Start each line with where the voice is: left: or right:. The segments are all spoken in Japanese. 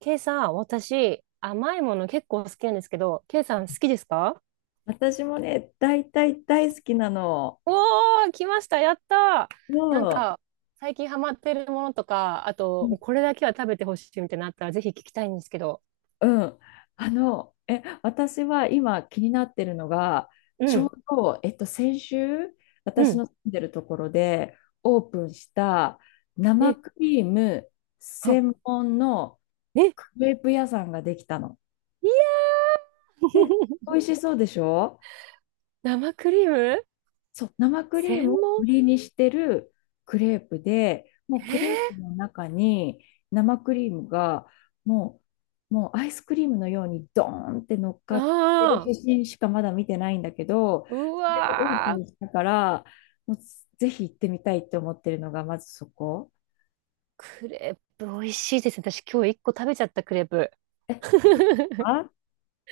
right: ケイさん、私、甘いもの結構好きなんですけど、ケイさん好きですか？
left: 私もね、大体大好きなの。
right: おー、来ました、やったー。なん
left: もう、
right: か、最近ハマってるものとか、あ
left: う
right: と、
left: ん。
right: もうこれだけは食べてほしいみたいなのあったら、ぜひ聞きたいんですけど。
left: うん。私は今気になってるのが、
right: う
left: ちょう
right: ん、
left: ど、先週、
right: う
left: 私
right: ん。
left: の住んでるところでオープンした生
right: え、
left: クリーム
right: は、
left: 専門の
right: え、
left: クレープ屋さんができたの。
right: いや
left: で、
right: ー
left: 美 味しそうでしょ？
right: 生クリーム
left: そう、生クリーム
right: 専
left: を
right: 門。
left: 売りにしてるクレープで、もうク
right: え
left: レープの中に生クリームがももうアイスクリームのようにドーンって乗っ
right: ー、
left: かってる
right: あ
left: 写
right: ー。
left: 真しかまだ見てないんだけど、
right: う
left: それがオープ
right: わー、
left: ンしたから、もうぜひ行ってみたいって思ってるのがまずそこ。
right: クレープ美味しいですね。私今日一個食べちゃったクレープ。
left: え、京都 は？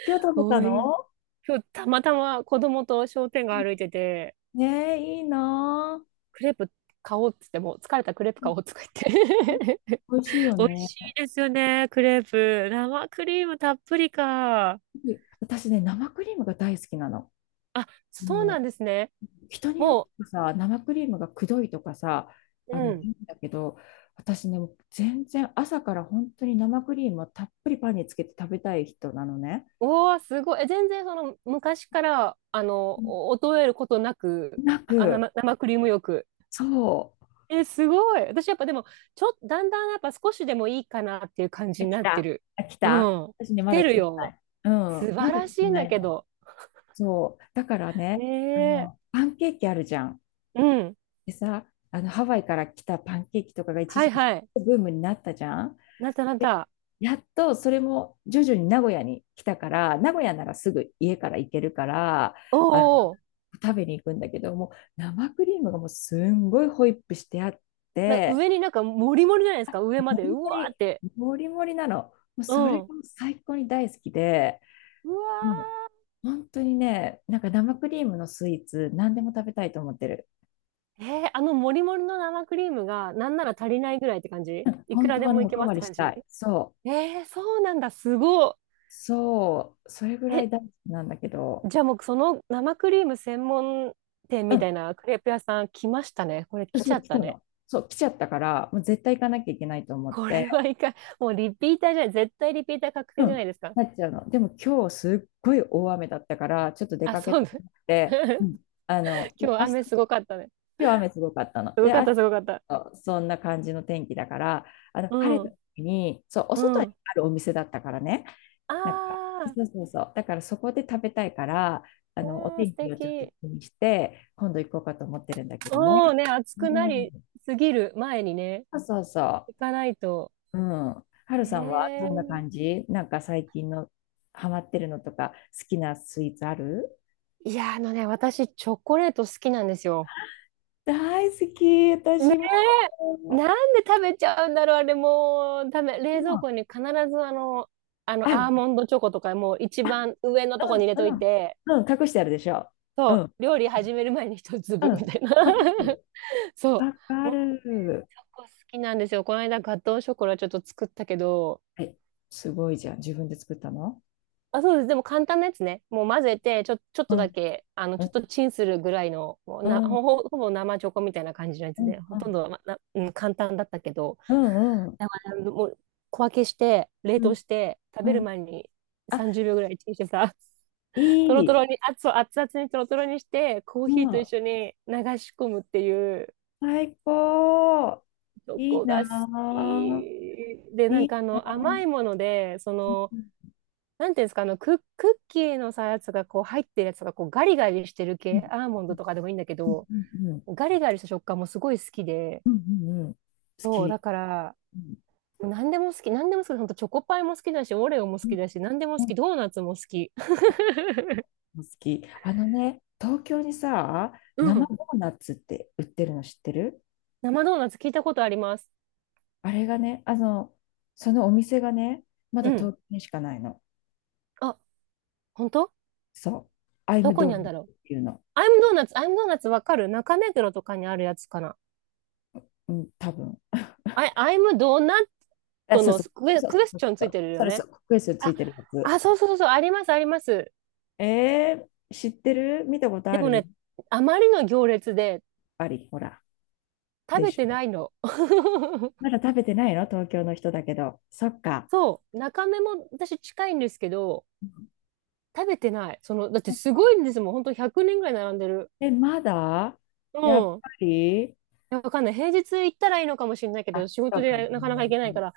left: 今日食べた
right: おい。
left: の？
right: 今日たまたま子供と商店街歩いてて、
left: ねえ、いいなぁ。
right: クレープ買おうっつって、もう疲れたクレープ買おうとか言
left: うん、
right: って。
left: 美味しいよ
right: 美味
left: ね。
right: しいですよね、クレープ。生クリームたっぷりか。
left: 私ね、生クリームが大好きなの。
right: あ、そうな
left: も、
right: んですね。
left: 人によって
right: も
left: はさ、生クリームがくどいとかさ、
right: う、
left: あの、
right: うん。
left: 言うんだけど、私ね、もう全然朝から本当に生クリームをたっぷりパンにつけて食べたい人なのね。
right: うわすごい。え全然その昔から、
left: うん。
right: お衰えることなく、
left: な
right: あ、
left: く、
right: 生クリームよく。
left: そ
right: え、すごい。私やっぱでも、ちょっと、だんだんやっぱ少しでもいいかなっていう感じ
left: う。
right: に
left: 来
right: なって
left: た。
right: る。
left: あ、来
right: う
left: た。
right: ん。
left: 私ね、
right: 来
left: まだ
right: て
left: 来
right: る
left: てな
right: よ。
left: い。うん、
right: 素
left: ま
right: 晴
left: だ
right: ら
left: 来
right: し
left: て
right: いん
left: な
right: だ
left: い
right: け
left: の。
right: ど。
left: そう。だからね、
right: え
left: あ
right: え、
left: の、パンケーキあるじゃん。
right: うん。
left: でさ、あの、ハワイから来たパンケーキとかが一
right: は
left: 時
right: い
left: 期
right: はい。
left: ブームになったじゃん。
right: なったなっ
left: で、
right: た。
left: やっとそれも徐々に名古屋に来たから、名古屋ならすぐ家から行けるから、
right: おう
left: あの、
right: おうおう。
left: 食べに行くんだけど、もう生クリームがもうすんごいホイップしてあっ
right: なんか
left: て、
right: 上になんかモリモリじゃないですか、上ま
left: も
right: で。
left: り
right: う
left: も
right: わー
left: り、
right: って。
left: もりもりなの。もう
right: う
left: それ
right: ん。
left: がもう最高に大好きで、
right: う
left: もう
right: わ
left: 本当にね、なんか生クリームのスイーツ、何でも食べたいと思ってる。
right: ー。あのモリモリの生クリームがなんなら足りないぐらいって感じ、いく
left: 本
right: ら
left: 当
right: で
left: はね、
right: もい
left: お
right: け
left: か
right: ます
left: わ
right: って
left: りし
right: 感
left: た
right: じ。
left: い。そ
right: え
left: う、
right: ー、そうなんだ。すご
left: そう、それぐ
right: い。
left: らい
right: え、
left: 大好きなんだけど。
right: じゃあもうその生クリーム専門店
left: う
right: みた
left: ん、
right: いなクレープ屋さん来ましたね。これ来ち
left: そ
right: ゃ
left: う、
right: っ
left: 来た
right: たね。
left: の。そう、来ちゃったから、もう絶対行かなきゃいけないと思っ
right: こ
left: て、
right: れはいかん、もうリピーターじゃない。絶対リピーター確
left: う
right: 定じゃな
left: ん、
right: いですか。
left: なっちゃうの。でも今日すっごい大雨だったから、ちょっと出
right: あ、
left: かけ
right: そう
left: た
right: だ。
left: くなくて、う ん、あの、明
right: 今日
left: 日、
right: 雨すごかったね。
left: 今日雨すごかったの。
right: すご
left: で、
right: かっ
left: 明
right: た、すごかった。
left: 日、そんな感じの天気だから、あの、
right: う
left: 晴れた
right: ん、
left: 時に、そう、お
right: う
left: 外に
right: ん。
left: あるお店だったからね、
right: あ
left: なんか、
right: あ、
left: そうそうそう、だからそこで食べたいから、あの、お
right: わあ、
left: 天
right: 素
left: 気をちょっと気
right: 敵。
left: にして、今度行こうかと思ってるんだけどね。
right: おおね、暑くな
left: う
right: り
left: ん、
right: すぎる前にね、
left: そうそうそ
right: 行
left: う。
right: かないと。
left: うん。はるさんはどんな感
right: ええ、
left: じ？なんか最近のハマってるのとか、好きなスイーツある？
right: いや、あのね、私、チョコレート好きなんですよ。
left: 大好き、
right: ね
left: 私も。
right: え、なんで食べちゃうんだろう、あれ、もう、
left: う
right: 冷蔵
left: ん、
right: 庫に必ず、
left: あ
right: ア
left: る。
right: ーモンドチョコとか、もう一番上のとこ
left: う
right: に入れと
left: ん、う
right: い
left: ん。
right: て、
left: うん、隠してあるでしょ。う
right: そ
left: ん、
right: う、料理始める前に一
left: う
right: 粒
left: ん。
right: みたいな。
left: わか る。
right: そう。
left: わかる。
right: タコ好きなんですよ。この間ガトーショコラちょっと作ったけど、
left: え、すごいじゃん。自分で作ったの？
right: あ、そうです。でも簡単なやつね。もう混ぜて、ちょ、ちょっ
left: う
right: とだ
left: ん、
right: け、
left: う
right: ちょっ
left: ん、
right: とチンするぐらいの、もう
left: う
right: な、
left: ん、う
right: ほ
left: ん、
right: ぼ、ほぼ生チョコみたいな感じのや
left: う
right: つで、ほとん
left: ん、
right: ど、ま、な、うん、簡単だったけど、
left: うん、うん、
right: だからもう小分けして、冷
left: う
right: 凍
left: ん。
right: して、食
left: う
right: べる
left: ん、
right: 前に
left: あ、
right: 30秒ぐらいチンしてさ、と
left: い
right: ろと
left: い。
right: ろに、熱々にとろとろにして、コー
left: う
right: ヒーと
left: ん、
right: 一緒に流し込むっていう、
left: 最高。
right: チョ
left: いい
right: コ
left: な
right: が好
left: ぁ。
right: き。で、な
left: い
right: んか
left: いな
right: 甘
left: ぁ。
right: いもので、
left: うん、
right: なんていうんですか、あの、クッキーのさ、やつがこう入ってるやつがこうガリガリしてる
left: う
right: 系、
left: ん、
right: アーモンドとかでもいいんだけ
left: うん、
right: ど、
left: うん、う
right: ガリガリした食感もすごい好きで、
left: ん、うん、うん、好
right: そう、だ
left: き。
right: から、
left: うん、
right: 何でも好き、何でも好き、ほんとチョコパイも好きだし、オレオも
left: う
right: 好
left: ん、
right: きだし、何でも好
left: う
right: き、
left: ん、
right: ドーナツも好き。
left: 好き。あのね、東京にさ、
right: う
left: 生
right: ん。
left: ドーナツって売ってるの知ってる？
right: 生ドーナツ聞いたことあります。
left: あれがね、あの、そのお店がね、ま
right: う
left: だ
right: ん。
left: 東京にしかないの。
right: あ、本当？
left: そう。アイ
right: ど
left: ム
right: こ
left: ド
right: にある
left: ー
right: ん
left: ナ
right: だろう。
left: ツっていうの。
right: アイムドーナツ、アイムドーナツわかる、中目黒とかにあるやつかな。
left: うん、多分。
right: あ、アイムドーナッ
left: あ、
right: ト
left: そう
right: の
left: そう。
right: クエ、
left: そうそ
right: クエス
left: うそう
right: チョンつ
left: そ
right: い
left: う。
right: てるよ
left: それそ
right: ね。
left: う。クックエストつ
right: あ、
left: いてるやつ。
right: あ、そうそうそうそう、あります、あります。
left: えー、知ってる？見たこと
right: で
left: あ
right: も
left: る？
right: ね、あまりの行列で
left: あり、ほら。
right: 食
left: で
right: べ
left: し
right: て
left: ょ。
right: ないの。
left: ま だ食べてないの東京の人だけど。そっか。
right: そう、中目も私近いんですけど、食べてない。だってすごいんですもん。本当100人ぐらい並んでる。
left: え、まだ
right: う
left: やっ
right: ん。
left: ぱり、
right: いや、わかんない。平日行ったらいいのかもしれないけど、
left: あ、
right: 仕
left: そ
right: 事
left: うかも
right: でなかなか行けないか
left: ね。
right: ら、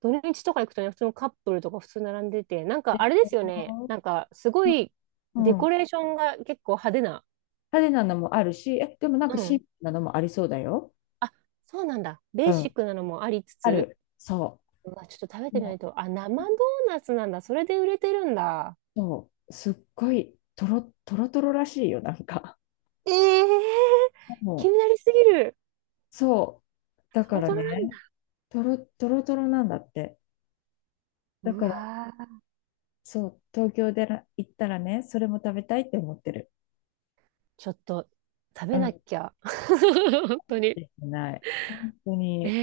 right: 土日とか行くとね、普通のカップルとか普通並んでて、なん
left: で
right: かあれ
left: し
right: ですよね。
left: ょ？
right: なんかすごい
left: う
right: デコ
left: ん。
right: レーションが結構派手な。
left: 派手なのもあるし、え、でもなんか
right: う
left: シン
right: ん。
left: プルなのもありそうだよ。
right: あ、そうなんだ。ベ
left: う
right: ーシッ
left: ん。
right: クなのもありつ
left: あ
right: つ、
left: る。そ
right: うわ、ちょっと食べ
left: う。
right: てみない
left: も
right: と。あ、生ドーナツなんだ。それで売れてるんだ。
left: う、そう。すっごい、とろ、とろとろらしいよ、なんか。
right: ええー、
left: も
right: 気にな
left: う、
right: りすぎる。
left: そう。だ
right: ト
left: か
right: ロ
left: ら
right: トロなん
left: ね、
right: だ。
left: とろ、とろとろなんだって。だ
right: う
left: から、
right: わー、
left: そう、東京でら行ったらね、それも食べたいって思ってる。
right: ちょっと食
left: う
right: べな
left: ん。
right: きゃ。本当に。
left: できない。本当
right: え
left: に。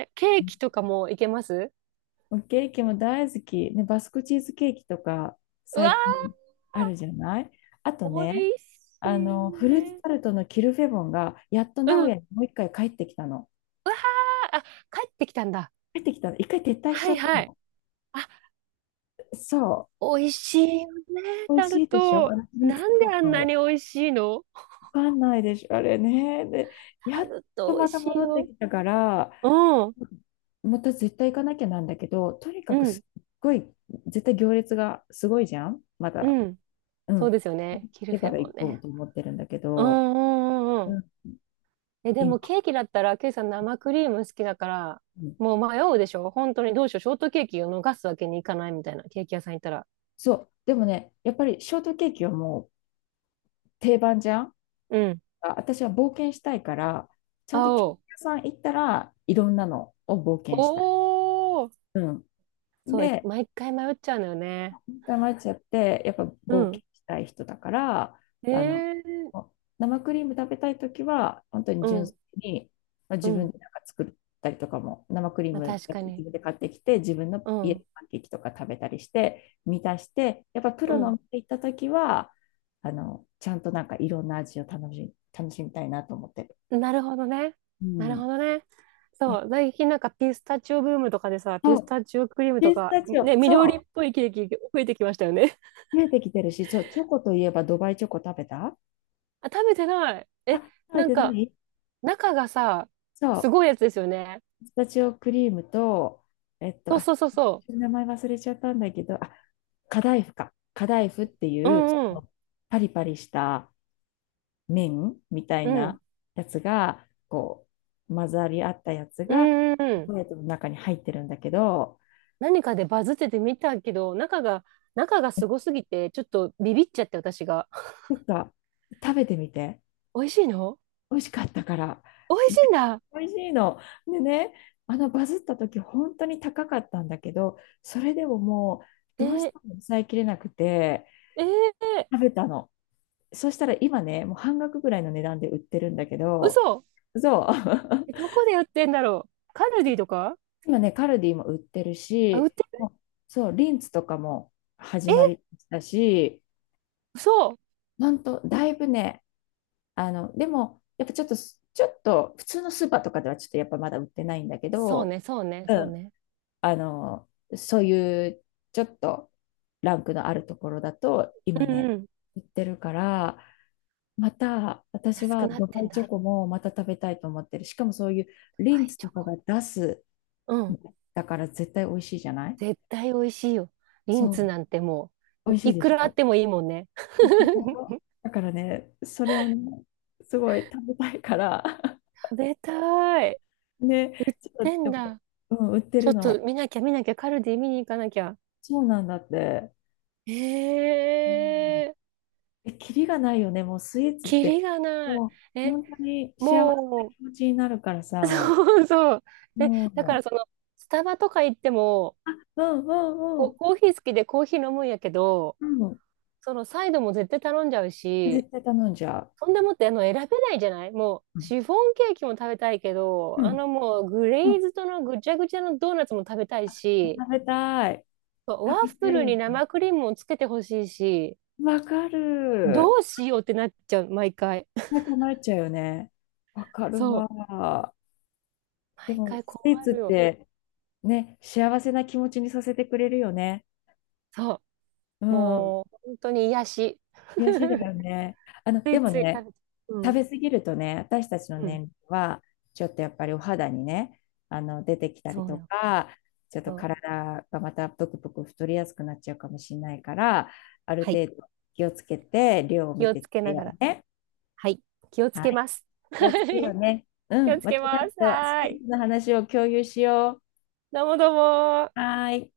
right: えー、ケーキとかもいけます？
left: ケーキも大好き。ね、バスクチーズケーキとか
right: うわ
left: 最近あるじゃない？あと
right: ー、
left: ね、
right: 美味し
left: あ
right: い
left: の、フルーツ
right: ね。
left: タルトのキルフェボンがやっと名
right: うん。
left: 古屋
right: う
left: にもう一回帰ってきたの。
right: わー、あ、帰ってきたんだ。
left: 帰ってきたの。一回撤退し
right: は
left: ちゃっ
right: い
left: た
right: はい。
left: の。
right: あ、
left: そ
right: 美味しいよね、
left: う。美味
right: タル
left: しいでしょ
right: ト。
left: あのフルーツ
right: なん
left: タ
right: で
left: ル
right: あんなに
left: ト。
right: 美味しいの？
left: わかんないでしょあれね。で、や
right: タ
left: っ
right: ル
left: と
right: ト美
left: ま
right: 味
left: た
right: しい
left: 戻って
right: よ。
left: きたから、
right: うん、
left: また絶対行かなきゃなんだけど、とにか
right: う
left: く
right: ん、
left: すっごい、絶対行列がすごいじゃんまだ。
right: うん。
left: う
right: そう
left: ん。
right: ですよね。キル
left: で
right: フ
left: か
right: ェ
left: ら
right: ボン
left: 行こう
right: ね。
left: と思ってるんだけ
right: う
left: ど、
right: んうんうんう
left: う
right: ん。
left: ん。
right: え、で
left: 今。
right: もケーキだったら、ケイさん生クリーム好きだから、
left: うん、
right: もう迷うでしょ本当に。どうしよう。ショートケーキを逃すわけにいかないみたいな。ケーキ屋さん行ったら。
left: そう。でもね、やっぱりショートケーキはもう定番じゃん。
right: うん。
left: あ、私は冒険したいから、ちゃんとケーキ
right: 青。
left: 屋さん行ったらいろんなのを冒険したい。
right: おお。
left: うん。
right: そう、
left: で、
right: 毎回迷っちゃうのよね。
left: ダマルチアってやっぱ
right: う
left: 冒険
right: ん。
left: したい人だから、
right: え
left: あの、
right: ー、
left: 生クリーム食べたい時は本当に
right: う
left: 純
right: ん。
left: 粋に、まあ、
right: う
left: 自分
right: ん。
left: でなんか作ったりとかも生クリー
right: まあ
left: ム
right: 確か
left: 自
right: に。
left: 分で買ってきて自分の
right: う
left: 家
right: ん。
left: でパンケーキとか食べたりして満たして、やっぱプ
right: う
left: ロのお
right: ん。
left: 店行った時はあのちゃんとなんかいろんな味を楽しみたいなと思ってる。
right: なるほどね。
left: う
right: なる
left: ん、
right: ほどね。
left: ね、
right: そう、最近なんかピスタチオブームとかでさ、
left: そ
right: ピス
left: う、
right: タチオクリームと
left: ピス
right: か、
left: タチオ、
right: ね、緑
left: そ
right: っぽいケーキ増えてきましたよね。
left: う見えてきてるし、そうチョコといえばドバイチョコ食べた？
right: あ、食べてない。え、
left: 食べ
right: なん
left: てな
right: か、
left: い？
right: 中がさ、
left: そ
right: す
left: う、
right: ごいやつですよね。
left: ピスタチオクリームと、えっと、
right: そう
left: あ、
right: そうそうそ
left: 名前忘れちゃったんだけど、あ、カダイフか。カダイフって
right: う。う
left: いう、ち
right: んう
left: ょっ
right: ん。
left: とパリパリした麺みたい
right: うん。
left: なやつが、こう、混ざり合ったやつ
right: う
left: が、チ
right: んうんう
left: ョコ
right: ん。
left: レートの中に入ってるんだけど、
right: 何かでバズってて見たけど、中がすごすぎて、ちょっとビビっちゃって私が。
left: なんか、食べてみて。
right: 美味しいの？
left: 美味しかったから。
right: 美味しい んだ。
left: 美味しいの。でね、あのバズった時本当に高かったんだけど、それでももう
right: え
left: どうし
right: ー、
left: ても抑えきれなくて
right: えー、
left: 食べたの。そしたら今ね、もう半額ぐらいの値段で売ってるんだけど、
right: 嘘。
left: そう。
right: え、どこで売ってんだろう。カルディとか？
left: 今ね、カルディも売ってる
right: あ、売っ
left: し、
right: てる。
left: もう、そう、リンツとかも始ま
right: え、
left: りだし、
right: そう。
left: 本当だいぶね、あの、でも、やっぱちょっと、ちょっと、普通のスーパーとかではちょっとやっぱまだ売ってないんだけ
right: そう
left: ど、
right: ね、そうね、
left: う
right: そう
left: ん、
right: ね。
left: あの、そういう、ちょっと、ランクのあるところだと、今
right: う
left: ね、
right: んうん。
left: 売ってるから、また、私
right: 安
left: は
right: くなっ
left: ド
right: て
left: バ
right: ん
left: イチョ
right: だ。
left: コもまた食べたいと思ってる。しかもそういう
right: ワ
left: リン
right: イ
left: ツ
right: チ
left: と
right: ョ
left: か
right: コ。
left: が出す、
right: うん。
left: だから絶対美味しいじゃない？
right: 絶対美味しいよ。リンツ
left: そ
right: なんても
left: う、美
right: う、
left: 味しい
right: い
left: で
right: く
left: し
right: らあっ
left: ょ。
right: てもいいもんね。
left: でしょ だからね、それをね、すごい食べたいから、
right: 食べたい。
left: ね、ちょっと、
right: て
left: で
right: ん
left: も
right: だ。
left: うん、売って
right: ちょ
left: る
right: っと
left: の。
right: 見なきゃ見なきゃ、カルディ見に行かなきゃ。
left: そうなんだって。
right: え
left: うん、
right: えー、
left: え、キリがないよね、もうスイーツっ
right: キリ
left: て。
right: がない。
left: もう、
right: え、
left: 本当に幸せな
right: もう、
left: 気持ちになるから さ。
right: そうそう。で、
left: も
right: だか
left: う、
right: らスタバとか行っても、
left: うん、うん、う
right: こ
left: ん。
right: コーヒー好きでコーヒー飲むんやけど、
left: うん、
right: そのサイドも絶対頼んじゃうし、
left: 絶対頼んじゃう。
right: そんでもって選べないじゃない、もう
left: うん、
right: シフォンケーキも食べたいけど、
left: うん、
right: もうグレーズドのぐちゃぐちゃのドーナツも食べたいし、
left: 食べたい。
right: ワ
left: 食べ
right: ッフ
left: たい
right: ル
left: よ
right: に
left: ね。
right: 生クリームをつけてほしいし、
left: わか
right: ど
left: る。
right: うしようってなっちゃう、毎回。
left: な くなっちゃうよね。わかる
right: そう。
left: わ。で
right: 毎
left: も、
right: 回
left: ス
right: 困
left: イーツっ
right: るよ。
left: てね、幸せな気持ちにさせてくれるよね。
right: そ
left: う
right: う。
left: ん。
right: もう本当に癒し。
left: 悔しいだよね。あの、
right: つ
left: で
right: い
left: も
right: つい食
left: ね、
right: べちゃう。う
left: 食
right: ん。
left: べ過ぎるとね、私たちの
right: うん。
left: 年齢は、ちょっとやっぱりお肌にね、あの出てきたり
right: そう
left: と
right: よ。
left: か、ちょっと
right: そう。
left: 体がまたぷくぷく太りやすくなっちゃうかもしれないから、ある
right: はい。
left: 程度気をつけて、量を
right: 気
left: 見
right: を
left: てっ
right: つけ
left: て
right: な
left: よ
right: がら。
left: ね。
right: はい。気をつ
left: は
right: け
left: い。
right: ます。
left: 気
right: は
left: をつけよう
right: い、
left: ね。う
right: 気を
left: ん。
right: つけ
left: 私たち
right: ます。
left: とス
right: は
left: テ
right: ー
left: ー
right: い。
left: ジの話を共有しよ
right: どうもどうも
left: う。はーい。